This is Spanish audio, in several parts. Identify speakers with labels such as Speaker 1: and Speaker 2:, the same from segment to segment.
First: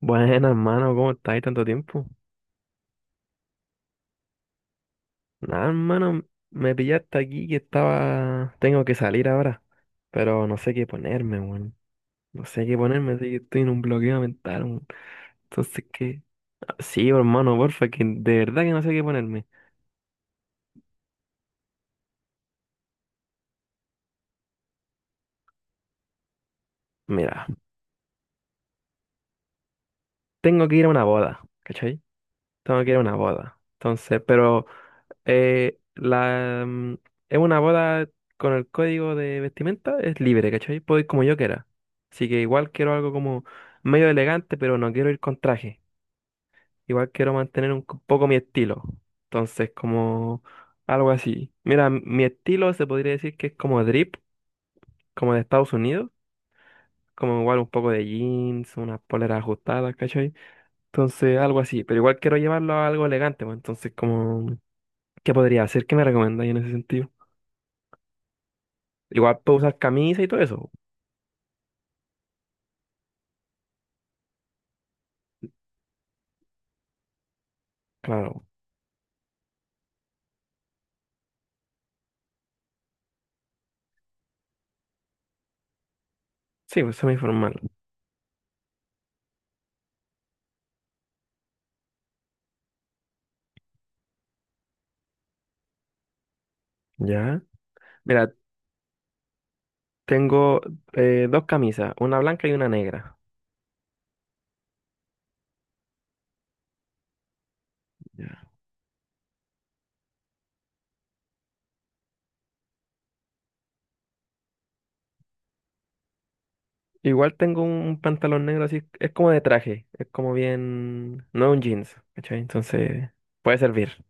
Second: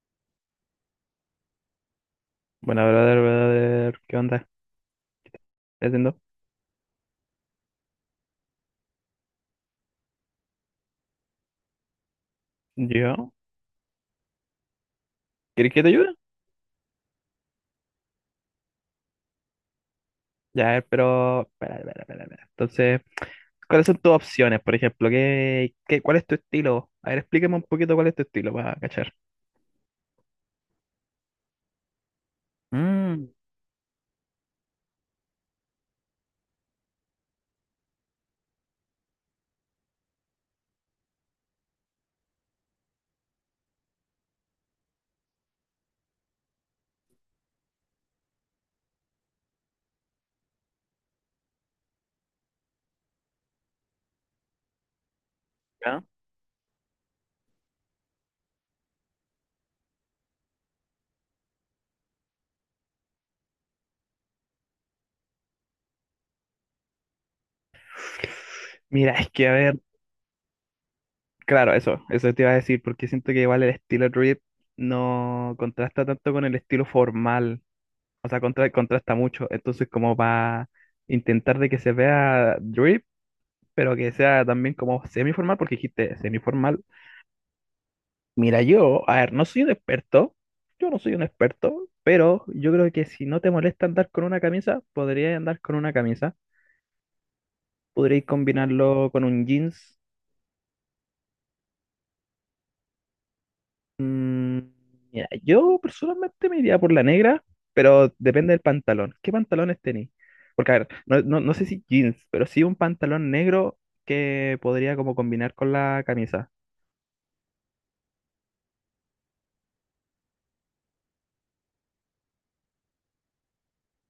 Speaker 1: Buenas, hermano, ¿cómo estáis tanto tiempo?
Speaker 2: Bueno, brother, ¿qué onda?
Speaker 1: Nada,
Speaker 2: ¿Qué haciendo?
Speaker 1: hermano, me pillaste aquí que estaba... Tengo que salir ahora, pero no sé qué ponerme, weón. No sé qué ponerme, así
Speaker 2: ¿Yo?
Speaker 1: que estoy en un bloqueo mental, weón.
Speaker 2: ¿Quieres que
Speaker 1: Entonces,
Speaker 2: te ayude?
Speaker 1: ¿qué? Sí, hermano, porfa, que de verdad que no sé qué ponerme.
Speaker 2: Ya, pero... Espera. Entonces, ¿cuáles son tus opciones, por ejemplo? ¿ cuál es tu estilo? A ver,
Speaker 1: Mira,
Speaker 2: explícame un poquito cuál es tu estilo para cachar.
Speaker 1: tengo que ir a una boda, ¿cachai? Tengo que ir a una
Speaker 2: Mm,
Speaker 1: boda. Entonces, pero... Eh, la, mm, es una boda con el código de vestimenta, es libre, ¿cachai? Puedo ir como yo quiera. Así que igual quiero algo como medio elegante, pero no quiero ir con traje. Igual quiero mantener un poco mi estilo. Entonces, como algo así. Mira, mi estilo se podría decir que es como drip, como de Estados
Speaker 2: ¿ya?
Speaker 1: Unidos. Como igual un poco de jeans, unas poleras ajustadas, ¿cachai? Entonces, algo así. Pero igual quiero llevarlo a algo elegante, pues. Entonces, como, ¿qué podría hacer? ¿Qué me recomendáis en ese sentido?
Speaker 2: Mira, es
Speaker 1: Igual
Speaker 2: que, a
Speaker 1: puedo usar
Speaker 2: ver,
Speaker 1: camisa y todo eso.
Speaker 2: claro, eso te iba a decir, porque siento que igual el estilo drip no contrasta tanto con el estilo formal, o sea,
Speaker 1: Claro.
Speaker 2: contrasta mucho, entonces como para intentar de que se vea drip, pero que sea también como semiformal, porque dijiste
Speaker 1: Sí,
Speaker 2: semiformal.
Speaker 1: pues semi-formal.
Speaker 2: Mira, yo, a ver, no soy un experto, yo no soy un experto, pero yo creo que si no te molesta andar con una camisa, podrías andar con una camisa,
Speaker 1: Ya.
Speaker 2: podríais
Speaker 1: Mira,
Speaker 2: combinarlo con un jeans.
Speaker 1: tengo dos camisas, una blanca y una negra.
Speaker 2: Mm, mira, yo personalmente me iría por la negra, pero
Speaker 1: Ya.
Speaker 2: depende del pantalón. ¿Qué pantalones tenéis? Porque, a ver, no sé si jeans, pero sí un pantalón negro que podría como combinar con la camisa.
Speaker 1: Igual tengo un pantalón negro así, es como de traje, es como bien, no es un jeans, ¿cachai? Entonces, puede servir.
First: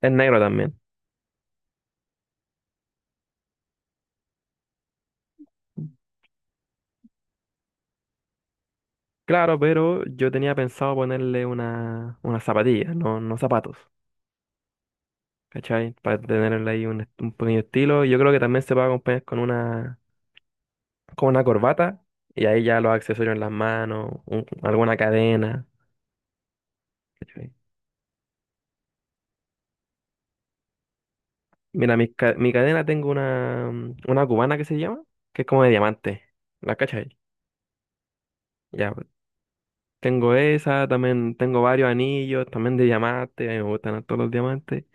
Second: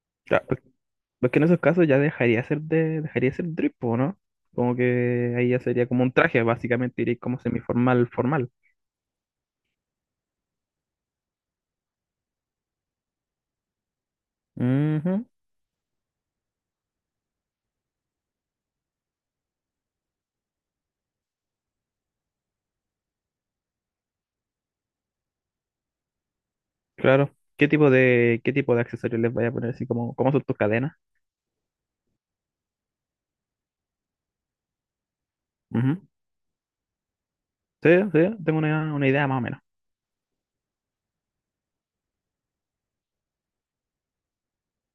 Speaker 1: Es negro también.
Speaker 2: Pues que en esos casos dejaría ser drip, po, ¿no? Como que ahí ya sería como un traje, básicamente iría como semiformal, formal.
Speaker 1: Claro, pero yo tenía pensado ponerle una zapatilla, no, no zapatos,
Speaker 2: Ujú.
Speaker 1: ¿cachai? Para tenerle ahí un pequeño estilo. Yo creo que también se puede acompañar con con una corbata y ahí ya los accesorios en las manos, alguna cadena.
Speaker 2: Claro.
Speaker 1: ¿Cachai?
Speaker 2: Qué tipo de accesorios les voy a poner? Así como, ¿cómo son tus cadenas?
Speaker 1: Mira, mi cadena tengo una, una cubana que se llama, que es como de
Speaker 2: Ujú.
Speaker 1: diamante. ¿La cachai?
Speaker 2: Sí, sí, tengo
Speaker 1: Ya, pues,
Speaker 2: una idea más o menos.
Speaker 1: tengo esa, también tengo varios anillos, también de diamante, a mí me gustan todos los diamantes.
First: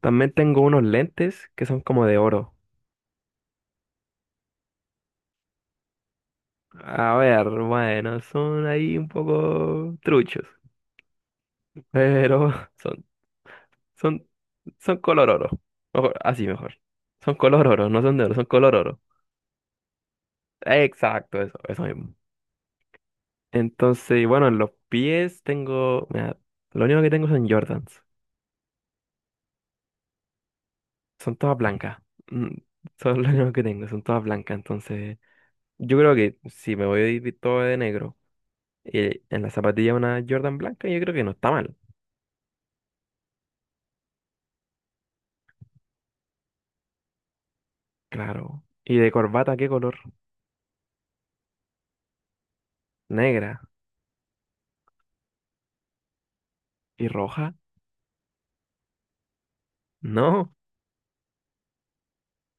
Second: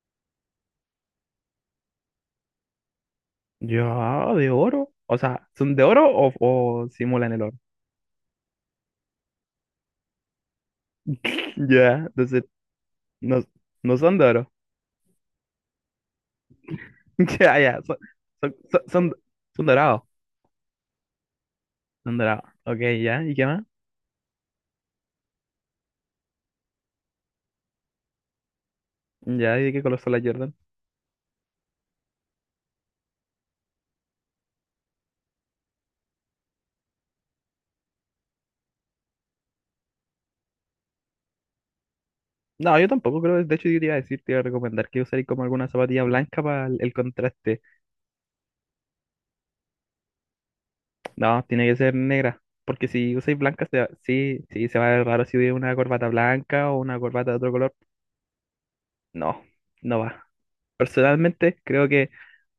Speaker 1: También tengo unos lentes que son como de oro.
Speaker 2: Ya, de oro. O sea, ¿son de oro o
Speaker 1: A
Speaker 2: simulan el
Speaker 1: ver,
Speaker 2: oro?
Speaker 1: bueno, son ahí un poco truchos,
Speaker 2: Ya, entonces,
Speaker 1: pero son
Speaker 2: no, no son de
Speaker 1: Son,
Speaker 2: oro.
Speaker 1: son color oro. Mejor, así mejor. Son
Speaker 2: Ya,
Speaker 1: color
Speaker 2: ya,
Speaker 1: oro, no son de oro, son
Speaker 2: son,
Speaker 1: color
Speaker 2: son,
Speaker 1: oro.
Speaker 2: son- son dorados.
Speaker 1: Exacto, eso mismo.
Speaker 2: Son dorados. Ok, ya, ¿y qué más?
Speaker 1: Entonces, bueno, en los pies tengo. Mira, lo único que tengo son Jordans.
Speaker 2: Ya, ¿y de qué color son las Jordan?
Speaker 1: Son todas blancas. Mm, son lo único que tengo, son todas blancas. Entonces, yo creo que si me voy todo de negro, en la zapatilla una Jordan blanca, yo creo que no está mal.
Speaker 2: No, yo tampoco creo, de hecho yo te iba a decir, te iba a recomendar que usáis como alguna zapatilla blanca para el contraste.
Speaker 1: Claro. ¿Y de corbata qué color?
Speaker 2: No, tiene que ser negra, porque si usáis
Speaker 1: ¿Negra?
Speaker 2: blanca, sí, sí, se va a ver raro si hubiera una corbata blanca o una
Speaker 1: ¿Y
Speaker 2: corbata de otro
Speaker 1: roja?
Speaker 2: color. No, no va.
Speaker 1: No.
Speaker 2: Personalmente, creo que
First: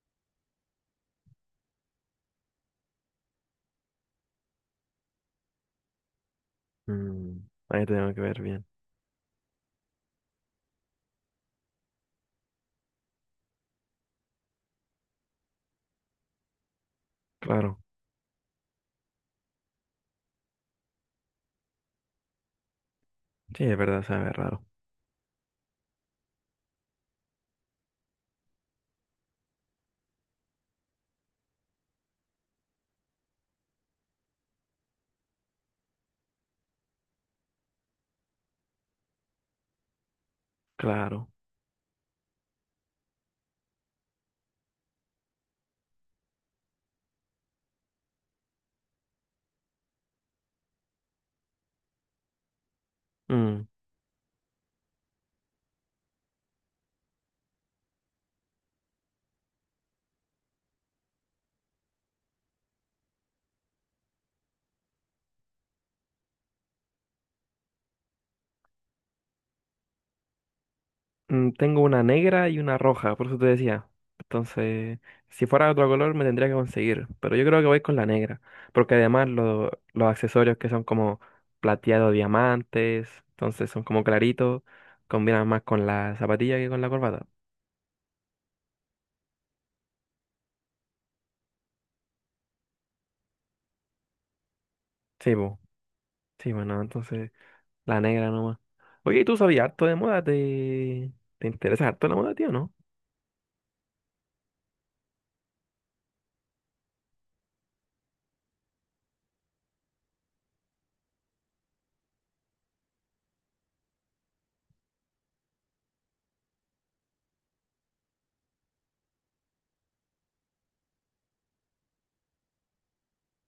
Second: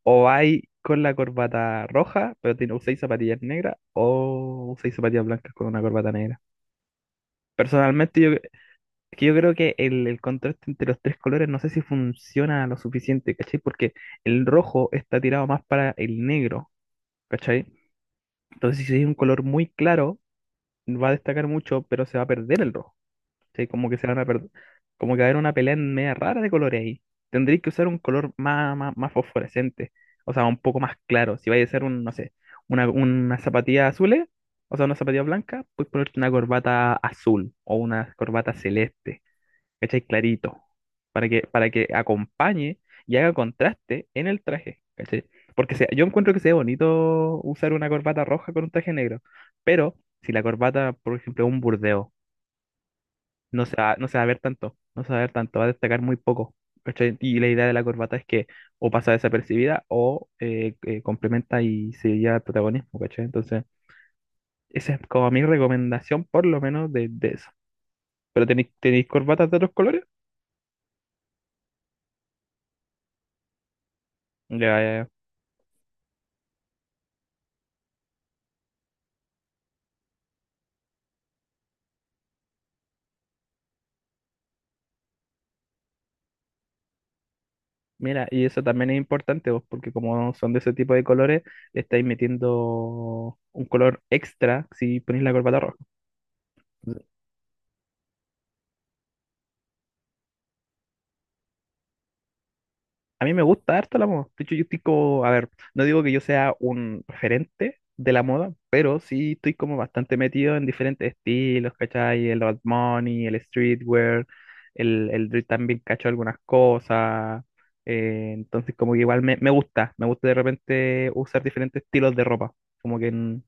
Speaker 2: o vais con la corbata roja, pero tiene, usáis zapatillas negras, o usáis zapatillas blancas con una corbata negra.
Speaker 1: Mm, ahí tenemos que
Speaker 2: Personalmente, yo,
Speaker 1: ver
Speaker 2: es
Speaker 1: bien.
Speaker 2: que yo creo que el contraste entre los tres colores no sé si funciona lo suficiente, ¿cachai? Porque el rojo está tirado más para el negro, ¿cachai?
Speaker 1: Claro.
Speaker 2: Entonces, si es un color muy claro, va a destacar mucho, pero se va a perder el rojo,
Speaker 1: Sí,
Speaker 2: ¿cachai?
Speaker 1: es
Speaker 2: Como que
Speaker 1: verdad,
Speaker 2: se van a
Speaker 1: sabe
Speaker 2: perder,
Speaker 1: raro.
Speaker 2: como que va a haber una pelea en media rara de colores ahí. Tendréis que usar un color más fosforescente, o sea, un poco más claro. Si vais a hacer un, no sé, una zapatilla azul, o sea, una zapatilla blanca, puedes ponerte una corbata azul o una corbata celeste. ¿Cachai? Clarito,
Speaker 1: Claro.
Speaker 2: para que acompañe y haga contraste en el traje, ¿cachai? Porque se- yo encuentro que sea bonito usar una corbata roja con un traje negro, pero si la corbata, por ejemplo, es un burdeo,
Speaker 1: Mm.
Speaker 2: no se va a ver tanto, no se va a ver tanto, va a destacar muy poco, ¿cachai? Y la idea de la corbata es que o pasa desapercibida o complementa y se lleva el protagonismo, ¿cachai? Entonces, esa es como mi recomendación, por lo menos, de eso. ¿Pero tenéis corbatas de otros colores?
Speaker 1: Mm, tengo una negra y una roja, por eso te decía.
Speaker 2: Ya,
Speaker 1: Entonces,
Speaker 2: ya,
Speaker 1: si fuera de otro color me tendría que conseguir, pero yo creo que voy con la negra, porque además los accesorios que son como plateado diamantes, entonces son como claritos, combinan más con la zapatilla que con la corbata.
Speaker 2: mira, y eso también es importante, vos, porque como son de ese tipo de colores, le estáis metiendo un color extra si ponéis la
Speaker 1: Sí, bu.
Speaker 2: corbata roja.
Speaker 1: Sí, bueno, entonces la negra nomás. Oye, ¿y tú sabías harto de moda? ¿Te interesa harto la moda, tío, no?
Speaker 2: A mí me gusta harto la moda. De hecho, yo estoy como, a ver, no digo que yo sea un referente de la moda, pero sí estoy como bastante metido en diferentes estilos, ¿cachai? El old money, el streetwear, el drift también cacho algunas cosas. Entonces, como que igual me gusta de repente usar diferentes estilos de ropa. Como que en-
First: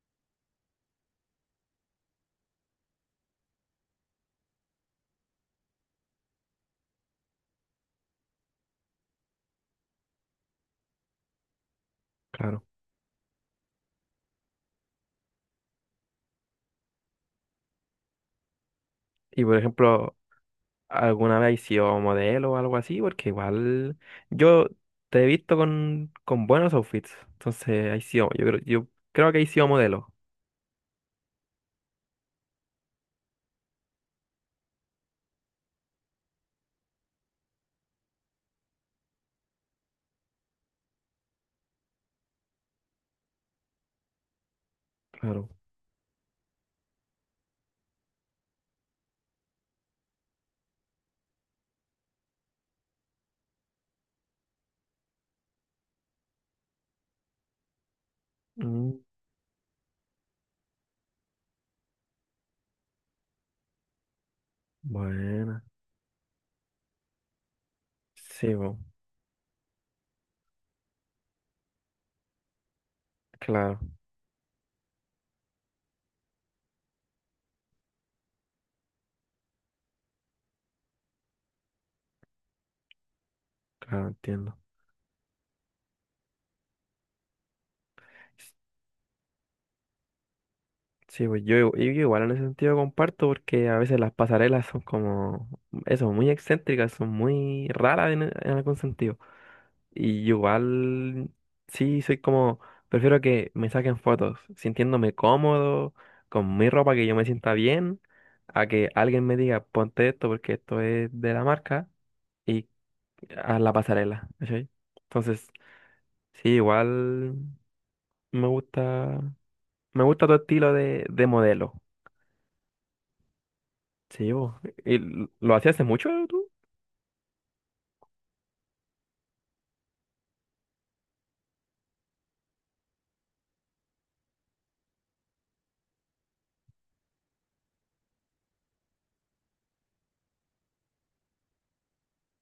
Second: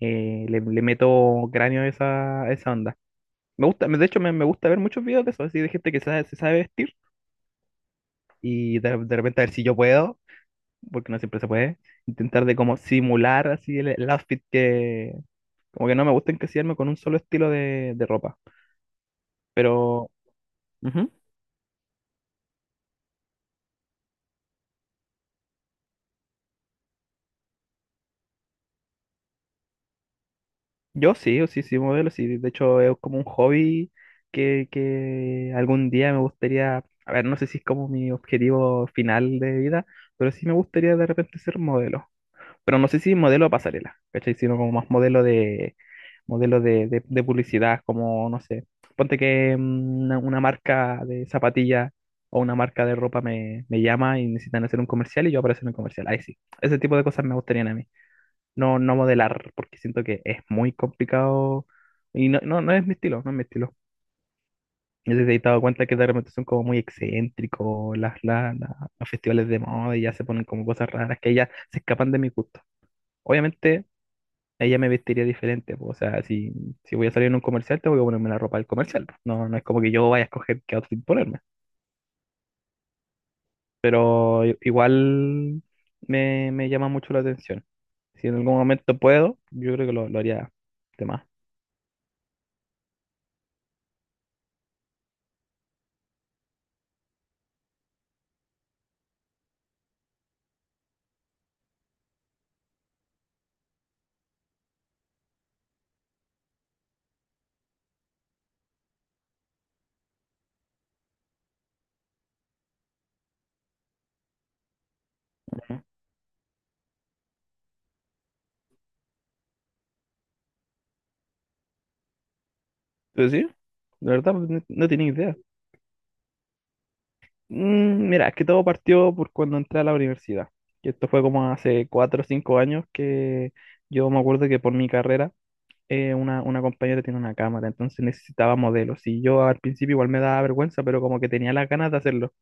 Speaker 2: le meto cráneo a a esa onda. Me gusta, de hecho, me gusta ver muchos videos de eso, así de gente que sabe- se sabe vestir y de repente a ver si yo puedo, porque no siempre se puede, intentar de
Speaker 1: Claro.
Speaker 2: como simular así el outfit que, como que no me gusta encasillarme con un solo estilo de ropa.
Speaker 1: Y por
Speaker 2: Pero
Speaker 1: ejemplo,
Speaker 2: ujú,
Speaker 1: alguna vez has sido modelo o algo así, porque igual yo te he visto con buenos outfits. Entonces, has sido, yo creo que has sido modelo.
Speaker 2: sí, modelo, sí, de hecho es como un hobby que algún día me gustaría, a ver, no sé si es como mi objetivo final de vida, pero sí me gustaría de repente ser modelo. Pero no sé si modelo de pasarela, ¿cachai? Sino como más modelo
Speaker 1: Claro.
Speaker 2: de, de publicidad, como, no sé, ponte que mm, una marca de zapatillas o una marca de ropa me llama y necesitan hacer un comercial y yo aparezco en el comercial. Ahí sí, ese tipo de cosas me gustarían a mí. No, no
Speaker 1: Mm,
Speaker 2: modelar, porque siento que es muy complicado y no es mi estilo, no es mi estilo. Yo sí me he dado
Speaker 1: buena.
Speaker 2: cuenta que de repente son como muy excéntricos
Speaker 1: Sí, bo.
Speaker 2: los festivales de moda y ya se ponen como cosas raras que ya se escapan de mi gusto.
Speaker 1: Claro,
Speaker 2: Obviamente ella me vestiría diferente, pues, o sea, si voy a salir en un comercial, tengo que ponerme la ropa del comercial, pues. No, no es como que yo vaya a escoger qué outfit ponerme,
Speaker 1: claro,
Speaker 2: pero
Speaker 1: entiendo.
Speaker 2: igual me llama mucho la atención. Si en
Speaker 1: S-
Speaker 2: algún momento puedo, yo creo que lo haría de más.
Speaker 1: Sí, pues yo igual en ese sentido comparto porque a veces las pasarelas son como, eso, muy excéntricas, son muy raras en algún sentido. Y igual, sí, soy como, prefiero que me saquen fotos sintiéndome cómodo, con mi ropa, que yo me sienta bien, a que alguien me diga, ponte esto porque esto es de la marca y a la pasarela, ¿cachai? Entonces,
Speaker 2: Ujú.
Speaker 1: sí, igual me gusta, me gusta tu estilo de modelo.
Speaker 2: Pero sí, de
Speaker 1: Sí,
Speaker 2: verdad, pues,
Speaker 1: vos.
Speaker 2: no, no
Speaker 1: ¿Y
Speaker 2: tenía idea.
Speaker 1: lo hacías hace mucho tú?
Speaker 2: Mm, mira, es que todo partió por cuando entré a la universidad, y esto fue como hace cuatro o cinco años que yo me acuerdo que por mi carrera una compañera tiene una cámara, entonces necesitaba modelos. Y yo al principio igual me daba vergüenza, pero como que tenía las ganas de hacerlo.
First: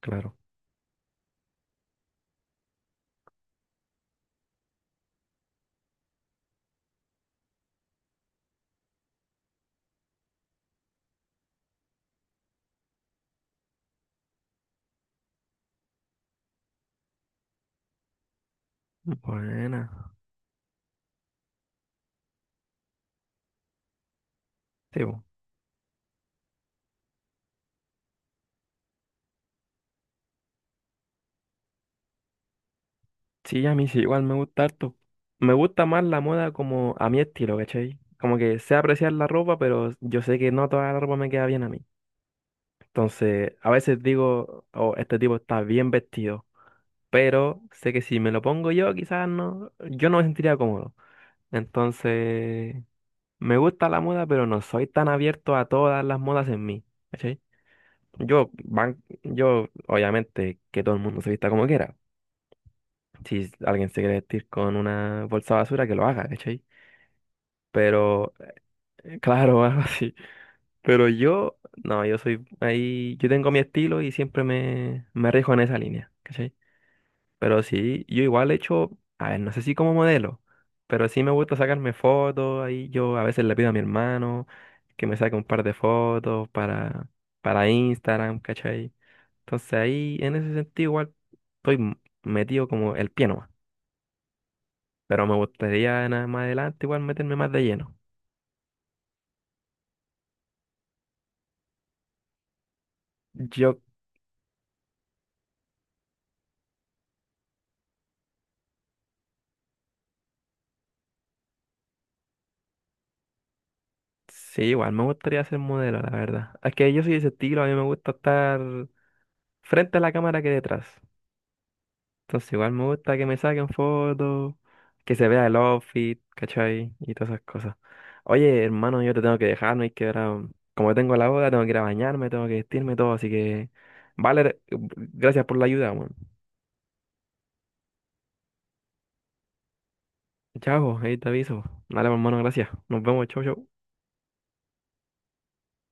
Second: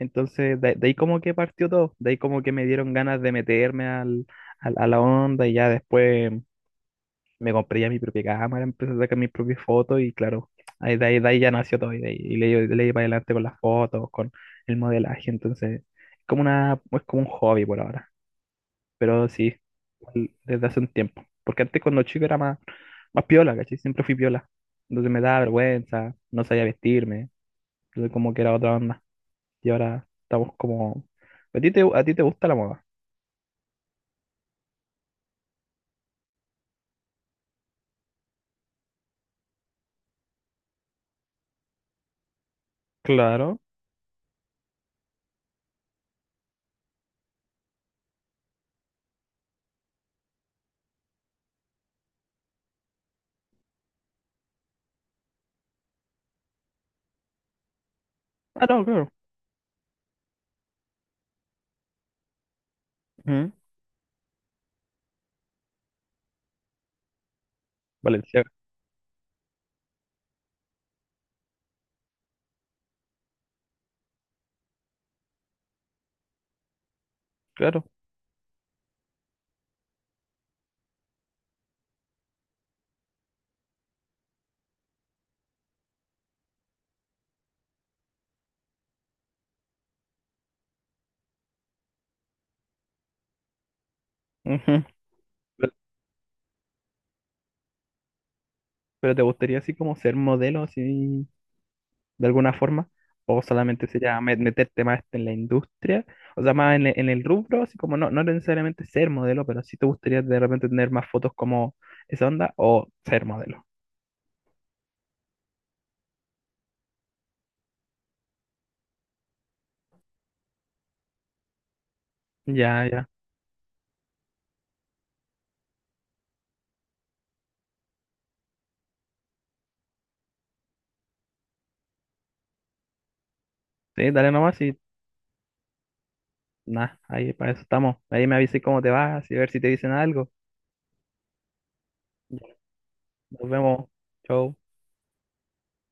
Speaker 1: Claro.
Speaker 2: de ahí como que partió todo, de ahí como que me dieron ganas de meterme a la onda y ya después me compré ya mi propia cámara, empecé a sacar mis propias fotos y claro, de ahí ya nació todo y, de ahí, y le di para adelante con las fotos, con el modelaje. Entonces es como una, es como un hobby por ahora. Pero sí,
Speaker 1: Buena.
Speaker 2: igual desde hace un tiempo. Porque antes cuando chico era más piola, ¿cachai? Siempre fui piola.
Speaker 1: Sí,
Speaker 2: Entonces
Speaker 1: vos.
Speaker 2: me daba vergüenza, no sabía vestirme. Entonces como que era otra onda. Y ahora estamos como... ¿A ti a ti te gusta la moda?
Speaker 1: Sí, a mí sí, igual me gusta harto. Me gusta más la moda como a mi estilo, ¿cachai? Como que sé apreciar la ropa, pero yo sé que no toda la ropa me queda bien a mí. Entonces,
Speaker 2: Claro.
Speaker 1: a veces digo, oh, este tipo está bien vestido, pero sé que si me lo pongo yo, quizás no, yo no me sentiría cómodo. Entonces, me gusta la moda, pero no soy tan abierto a todas las modas en mí, ¿cachai? Yo,
Speaker 2: Ah, no,
Speaker 1: van,
Speaker 2: claro.
Speaker 1: yo, obviamente, que todo el mundo se vista como quiera. Si
Speaker 2: Ujú.
Speaker 1: alguien se quiere vestir con una bolsa de basura, que lo haga, ¿cachai? Pero,
Speaker 2: Valenciaga,
Speaker 1: claro, algo así. Pero yo, no, yo soy ahí, yo tengo mi estilo y siempre me rijo en esa línea, ¿cachai? Pero
Speaker 2: claro.
Speaker 1: sí, yo igual he hecho, a ver, no sé si como modelo, pero sí me gusta sacarme fotos, ahí yo a veces le pido a mi hermano que me saque un par de fotos para Instagram, ¿cachai? Entonces ahí, en ese sentido, igual estoy metido como el pie.
Speaker 2: Ujú.
Speaker 1: Pero me
Speaker 2: Pero,
Speaker 1: gustaría más adelante igual meterme más de lleno.
Speaker 2: pero te gustaría así como ser modelo, así... ¿de alguna forma? ¿O
Speaker 1: Yo,
Speaker 2: solamente sería meterte más en la industria? O sea, más en en el rubro, así como no, no necesariamente ser modelo, pero si te gustaría de repente tener más fotos como esa onda o ser modelo.
Speaker 1: sí, igual me gustaría ser modelo, la verdad. Es que yo soy de ese estilo, a mí me gusta estar frente a la cámara que detrás. Entonces igual me
Speaker 2: Ya, ya.
Speaker 1: gusta que me saquen fotos, que se vea el outfit, ¿cachai? Y todas esas cosas. Oye, hermano, yo te tengo que dejar, no hay que ahora, como tengo la boda, tengo que ir a bañarme, tengo que vestirme y todo, así que,
Speaker 2: Sí, dale
Speaker 1: vale,
Speaker 2: nomás y
Speaker 1: gracias por la ayuda, weón.
Speaker 2: nada, ahí para eso estamos. Ahí me avisas cómo te vas y ver si te dicen algo.
Speaker 1: Chao, ahí te aviso. Dale, hermano,
Speaker 2: Ya,
Speaker 1: gracias. Nos vemos, chau,
Speaker 2: nos
Speaker 1: chau.
Speaker 2: vemos. Chau.